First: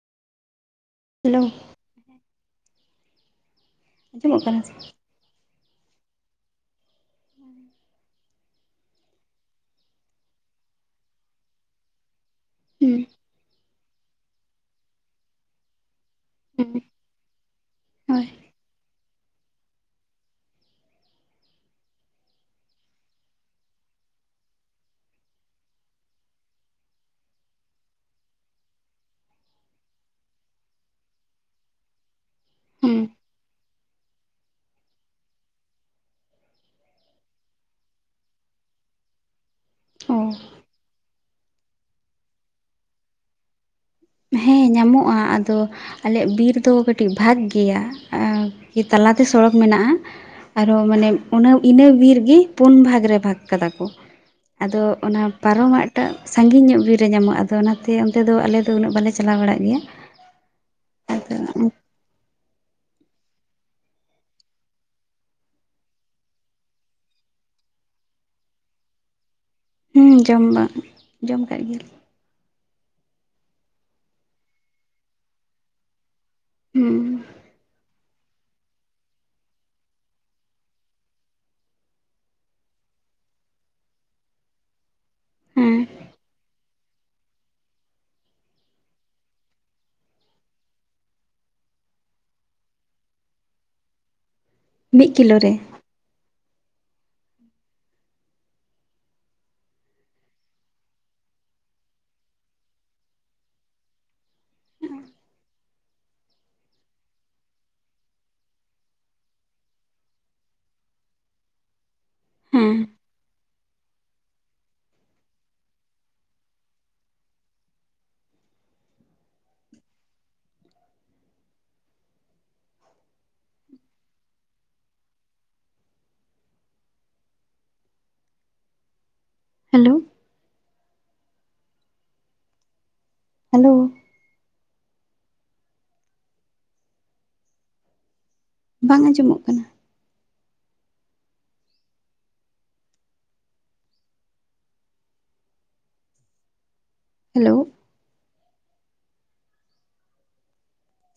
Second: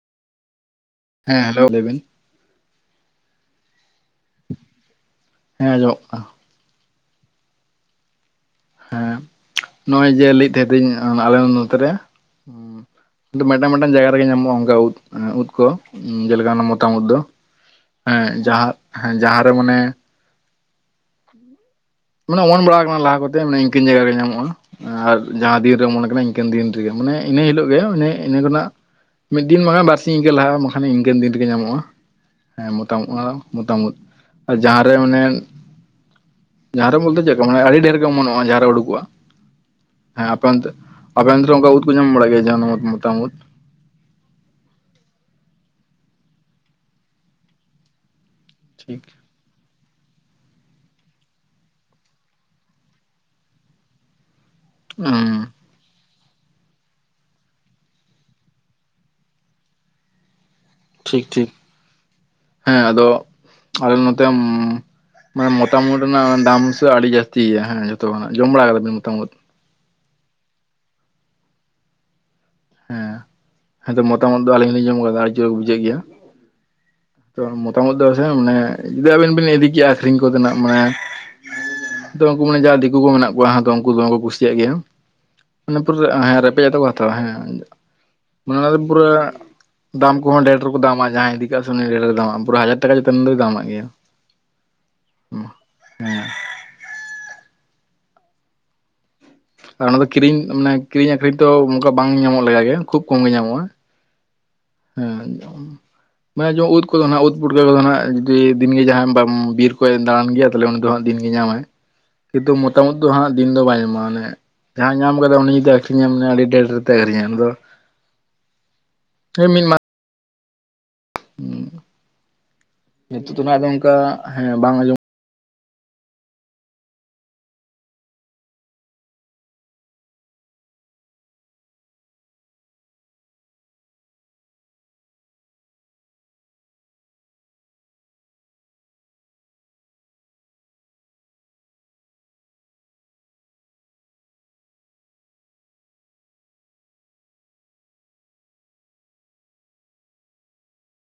ᱦᱮᱸ ᱦᱮᱞᱳ ᱞᱟᱹᱭᱵᱤᱱ ᱟᱸᱡᱚᱢᱚᱜ ᱠᱟᱱᱟ ᱥᱮ? ᱦᱮᱸ ᱟᱡᱚᱢᱚᱜ ᱠᱟᱱᱟ ᱾ ᱦᱮᱸ ᱦᱮᱸ ᱱᱚᱜ-ᱚᱭ ᱡᱮ ᱞᱟᱹᱭᱮᱫ ᱛᱟᱦᱮᱸ ᱫᱩᱧ ᱟᱞᱮ ᱱᱚᱛᱮ ᱨᱮ ᱦᱩᱸ ᱢᱮᱴᱟᱝ ᱢᱮᱴᱟᱝ ᱡᱟᱭᱜᱟ ᱨᱮᱜᱮ ᱧᱟᱢᱚᱜᱼᱟ ᱚᱱᱠᱟ ᱩᱫᱽ, ᱩᱫᱽ ᱠᱚ᱾ ᱡᱮᱞᱮᱠᱟ ᱚᱱᱟ ᱢᱚᱛᱟᱢ ᱩᱫᱽ ᱫᱚ, ᱦᱮᱸ ᱦᱳᱭ ᱡᱟᱸᱦᱟᱸ ᱦᱮᱸ ᱡᱟᱸᱦᱟᱸ ᱨᱮ ᱢᱟᱱᱮ [unintelligible] ᱢᱟᱱᱮ ᱚᱢᱚᱱ ᱵᱟᱲᱟᱣ ᱠᱟᱱᱟ ᱞᱟᱦᱟ ᱠᱚᱛᱮ ᱢᱟᱱᱮ ᱤᱱᱠᱟᱹᱧ ᱡᱟᱭᱜᱟ ᱨᱮ ᱧᱟᱢᱚᱜᱼᱟ᱾ ᱟᱨ ᱡᱟᱸᱦᱟᱸ ᱫᱤᱱ ᱨᱮ ᱚᱢᱚᱱ ᱠᱟᱱᱟ ᱤᱱᱠᱟᱹᱱ ᱫᱤᱱ ᱨᱮᱜᱮ ᱢᱟᱱᱮ ᱤᱱᱟᱹ ᱦᱤᱞᱳᱜ ᱜᱮ ᱤᱱᱟᱹ ᱠᱷᱚᱱᱟᱜ ᱢᱤᱫ ᱫᱤᱱ ᱵᱟᱠᱷᱟᱡ ᱵᱟᱨ ᱥᱤᱧ ᱤᱱᱠᱟᱹ ᱞᱟᱦᱟ ᱵᱟᱠᱷᱟᱱ ᱤᱱᱠᱟᱹᱱ ᱫᱤᱱ ᱨᱮᱜᱮ ᱧᱟᱢᱚᱜᱼᱟ᱾ ᱦᱮᱸ ᱦᱩᱸ ᱢᱚᱛᱟᱢ ᱩᱫᱽ ᱦᱚᱸ ᱢᱚᱛᱟᱢ ᱩᱫᱽ, ᱟᱨ ᱡᱟᱸᱦᱟᱸ ᱨᱮ ᱚᱱᱮ ᱡᱟᱸᱦᱟᱸ ᱨᱮ ᱵᱚᱞᱛᱮ ᱪᱮᱫᱠᱟ ᱢᱟᱱᱮ ᱟᱹᱰᱤ ᱰᱷᱮᱨ ᱜᱮ ᱢᱚᱱᱚᱜᱼᱟ ᱡᱟᱦᱟᱸ ᱨᱮ ᱩᱰᱩ ᱠᱚᱜᱼᱟ᱾ ᱚ ᱮᱸ ᱟᱯᱮ ᱚᱱᱛᱮ ᱟᱯᱮ ᱚᱱᱛᱮ ᱚᱱᱠᱟ ᱩᱫᱽ ᱠᱚ ᱧᱟᱢ ᱵᱟᱲᱟᱜ ᱜᱮᱭᱟ ᱡᱟᱦᱟᱸ ᱱᱚᱣᱟ ᱢᱚᱛᱟᱢ ᱩᱫᱽ? ᱦᱮᱸ ᱧᱟᱢᱚᱜᱼᱟ ᱟᱫᱚ ᱟᱞᱮᱭᱟᱜ ᱵᱤᱨ ᱫᱚ ᱠᱟᱹᱴᱤᱡ ᱵᱷᱟᱜ ᱜᱮᱭᱟ᱾ ᱠᱤ ᱴᱷᱤᱠ ᱛᱟᱞᱟ ᱛᱮ ᱥᱚᱲᱚᱠ ᱢᱮᱱᱟᱜᱼᱟ᱾ ᱟᱨᱚ ᱢᱟᱱᱮ ᱩᱱᱟᱹ ᱤᱱᱟᱹ ᱵᱤᱨ ᱜᱤ ᱯᱩᱱ ᱵᱷᱟᱜᱽ ᱨᱮ ᱵᱷᱟᱜᱽ ᱠᱟᱫᱟ ᱠᱚ᱾ ᱟᱫᱚ ᱚᱱᱟ ᱦᱩᱸ ᱯᱟᱨᱚᱢᱟᱜ ᱴᱟᱜ ᱥᱟᱺᱜᱤᱧ ᱧᱚᱜ ᱵᱤᱨ ᱨᱮ ᱧᱟᱢᱚᱜᱼᱟ ᱟᱫᱚ ᱚᱱᱟᱛᱮ ᱚᱱᱛᱮ ᱫᱚ ᱟᱞᱮ ᱫᱚ ᱩᱱᱟᱹᱜ ᱵᱟᱞᱮ ᱪᱟᱞᱟᱣ ᱵᱟᱲᱟᱜ ᱜᱮᱭᱟ᱾ ᱴᱷᱤᱠ ᱟᱫᱚ ᱴᱷᱤᱠ᱾ ᱦᱮᱸ ᱟᱫᱚ ᱟᱞᱮ ᱱᱚᱛᱮ ᱢᱟᱱᱮ ᱢᱚᱛᱟᱢ ᱩᱫᱽ ᱨᱮᱱᱟᱜ ᱫᱟᱢ ᱥᱮ ᱟᱹᱰᱤ ᱡᱟᱹᱥᱛᱤ ᱜᱮᱭᱟ ᱦᱮᱸ ᱡᱚᱛᱚ ᱠᱷᱚᱱᱟᱜ ᱡᱚᱢ ᱵᱟᱲᱟ ᱠᱟᱫᱟᱵᱮᱱ ᱢᱚᱛᱟᱢ ᱩᱫᱽ? ᱦᱩᱸ ᱡᱚᱢ ᱵᱟᱜ, ᱡᱚᱢ ᱠᱟᱜ ᱜᱮᱭᱟ ᱞᱮ ᱦᱮᱸ ᱟᱫᱚ ᱢᱚᱛᱟᱢ ᱩᱫᱽ ᱫᱚ ᱟᱞᱤᱧ ᱦᱚᱸᱞᱤᱧ ᱡᱚᱢ ᱠᱟᱫᱟ ᱟᱹᱰᱤ ᱡᱳᱨ ᱵᱩᱡᱷᱟᱹᱜ ᱜᱮᱭᱟ᱾ ᱦᱩᱸ ᱛᱚ ᱢᱚᱛᱟᱢ ᱩᱫᱽ ᱫᱚ ᱢᱟᱱᱮ ᱡᱩᱫᱤ ᱟᱵᱤᱱ ᱵᱤᱱ ᱤᱫᱤ ᱠᱮᱭᱟ ᱟᱹᱠᱷᱨᱤᱧ ᱠᱚ ᱛᱮᱱᱟᱜ ᱢᱟᱱᱮ ᱫᱚ ᱩᱱᱠᱩ ᱢᱟᱱᱮ ᱡᱟᱦᱟᱸ ᱫᱤᱠᱩ ᱠᱚ ᱢᱮᱱᱟᱜ ᱠᱚᱣᱟ ᱟᱫᱚ ᱩᱱᱠᱩ ᱫᱚ ᱫᱚᱢᱮᱠᱚ ᱠᱩᱥᱤᱭᱟᱜ ᱜᱮᱭᱟ᱾ ᱦᱮᱸ ᱚᱱᱟ ᱯᱩᱨᱟᱹ ᱦᱮᱸ ᱨᱮᱯᱮᱡ ᱟᱛᱮᱜ ᱠᱚ ᱦᱟᱛᱟᱣᱟ, ᱦᱮᱸ ᱚᱱᱟ ᱫᱚ ᱯᱩᱨᱟᱹ ᱫᱟᱢ ᱠᱚᱦᱚᱸ ᱰᱷᱮᱨ ᱛᱮᱠᱚ ᱫᱟᱢᱟᱜ-ᱟ, ᱡᱟᱦᱟᱸᱭ ᱤᱫᱤ ᱠᱟᱜ ᱥᱮ ᱩᱱᱤ ᱰᱷᱮᱨ ᱨᱮ ᱫᱟᱢᱟᱜ-ᱟ, ᱯᱩᱨᱟᱹ ᱦᱟᱡᱟᱨ ᱴᱟᱠᱟ ᱪᱮᱛᱟᱱ ᱫᱚᱭ ᱫᱟᱢᱟᱜ ᱜᱮᱭᱟ᱾ [unintelligible] ᱢᱤᱫ ᱠᱤᱞᱳ ᱨᱮ? ᱦᱮᱸ᱾ ᱟᱨ ᱚᱱᱟ ᱫᱚ ᱠᱤᱨᱤᱧ ᱢᱟᱱᱮ ᱠᱤᱨᱤᱧ ᱟᱹᱠᱷᱨᱤᱧ ᱛᱚ ᱚᱱᱠᱟ ᱵᱟᱝ ᱧᱟᱢᱚᱜ ᱞᱮᱠᱟ ᱜᱮ ᱠᱷᱩᱵ ᱠᱚᱢ ᱜᱮ ᱧᱟᱢᱚᱜᱼᱟ᱾ ᱦᱮᱸ ᱾ ᱢᱟᱱᱮ ᱡᱚ ᱩᱫ ᱠᱚᱫᱚ ᱱᱟᱦᱟᱜ ᱩᱫ ᱯᱷᱩᱴᱠᱟᱹ ᱠᱚᱫᱚ ᱱᱟᱦᱟᱜ ᱡᱩᱫᱤ ᱫᱤᱱ ᱜᱮ ᱡᱟᱦᱟᱸ ᱵᱟᱢ ᱵᱤᱨ ᱠᱚᱭᱮ ᱫᱟᱬᱟᱱ ᱜᱮᱭᱟ, ᱛᱟᱦᱞᱮ ᱩᱱᱤ ᱫᱚ ᱦᱟᱸᱜ ᱫᱤᱱ ᱜᱮᱭ ᱧᱟᱢᱟᱭ, ᱠᱤᱱᱛᱩ ᱦᱮᱸ ᱢᱚᱛᱟᱢ ᱩᱫᱽ ᱫᱚ ᱦᱟᱸᱜ ᱫᱤᱱ ᱫᱚ ᱵᱟᱭ ᱧᱟᱢᱟ ᱢᱟᱱᱮ ᱡᱟᱦᱟᱸᱭ ᱧᱟᱢ ᱠᱟᱫᱟᱭ ᱩᱱᱤ ᱡᱩᱫᱤ ᱟᱹᱠᱷᱨᱤᱧᱟᱭ ᱢᱟᱱᱮ ᱟᱹᱰᱤ ᱰᱷᱮᱨ ᱛᱮ ᱟᱹᱠᱷᱨᱤᱧᱟᱭ ᱩᱱᱤᱫᱚ ᱦᱮ ᱢᱤᱫ ᱢᱟᱜ ᱱᱤᱛᱳᱜ ᱫᱚ ᱱᱟᱦᱟᱜ ᱟᱫᱚ ᱚᱱᱠᱟ ᱦᱮᱸ ᱵᱟᱝ ᱟᱸᱡᱚᱢ ᱦᱮᱞᱳᱣ᱾ ᱦᱮᱞᱳᱣ᱾ ᱵᱟᱝ ᱟᱸᱡᱚᱢᱚᱜ ᱠᱟᱱᱟ᱾ ᱦᱮᱞᱳᱣ,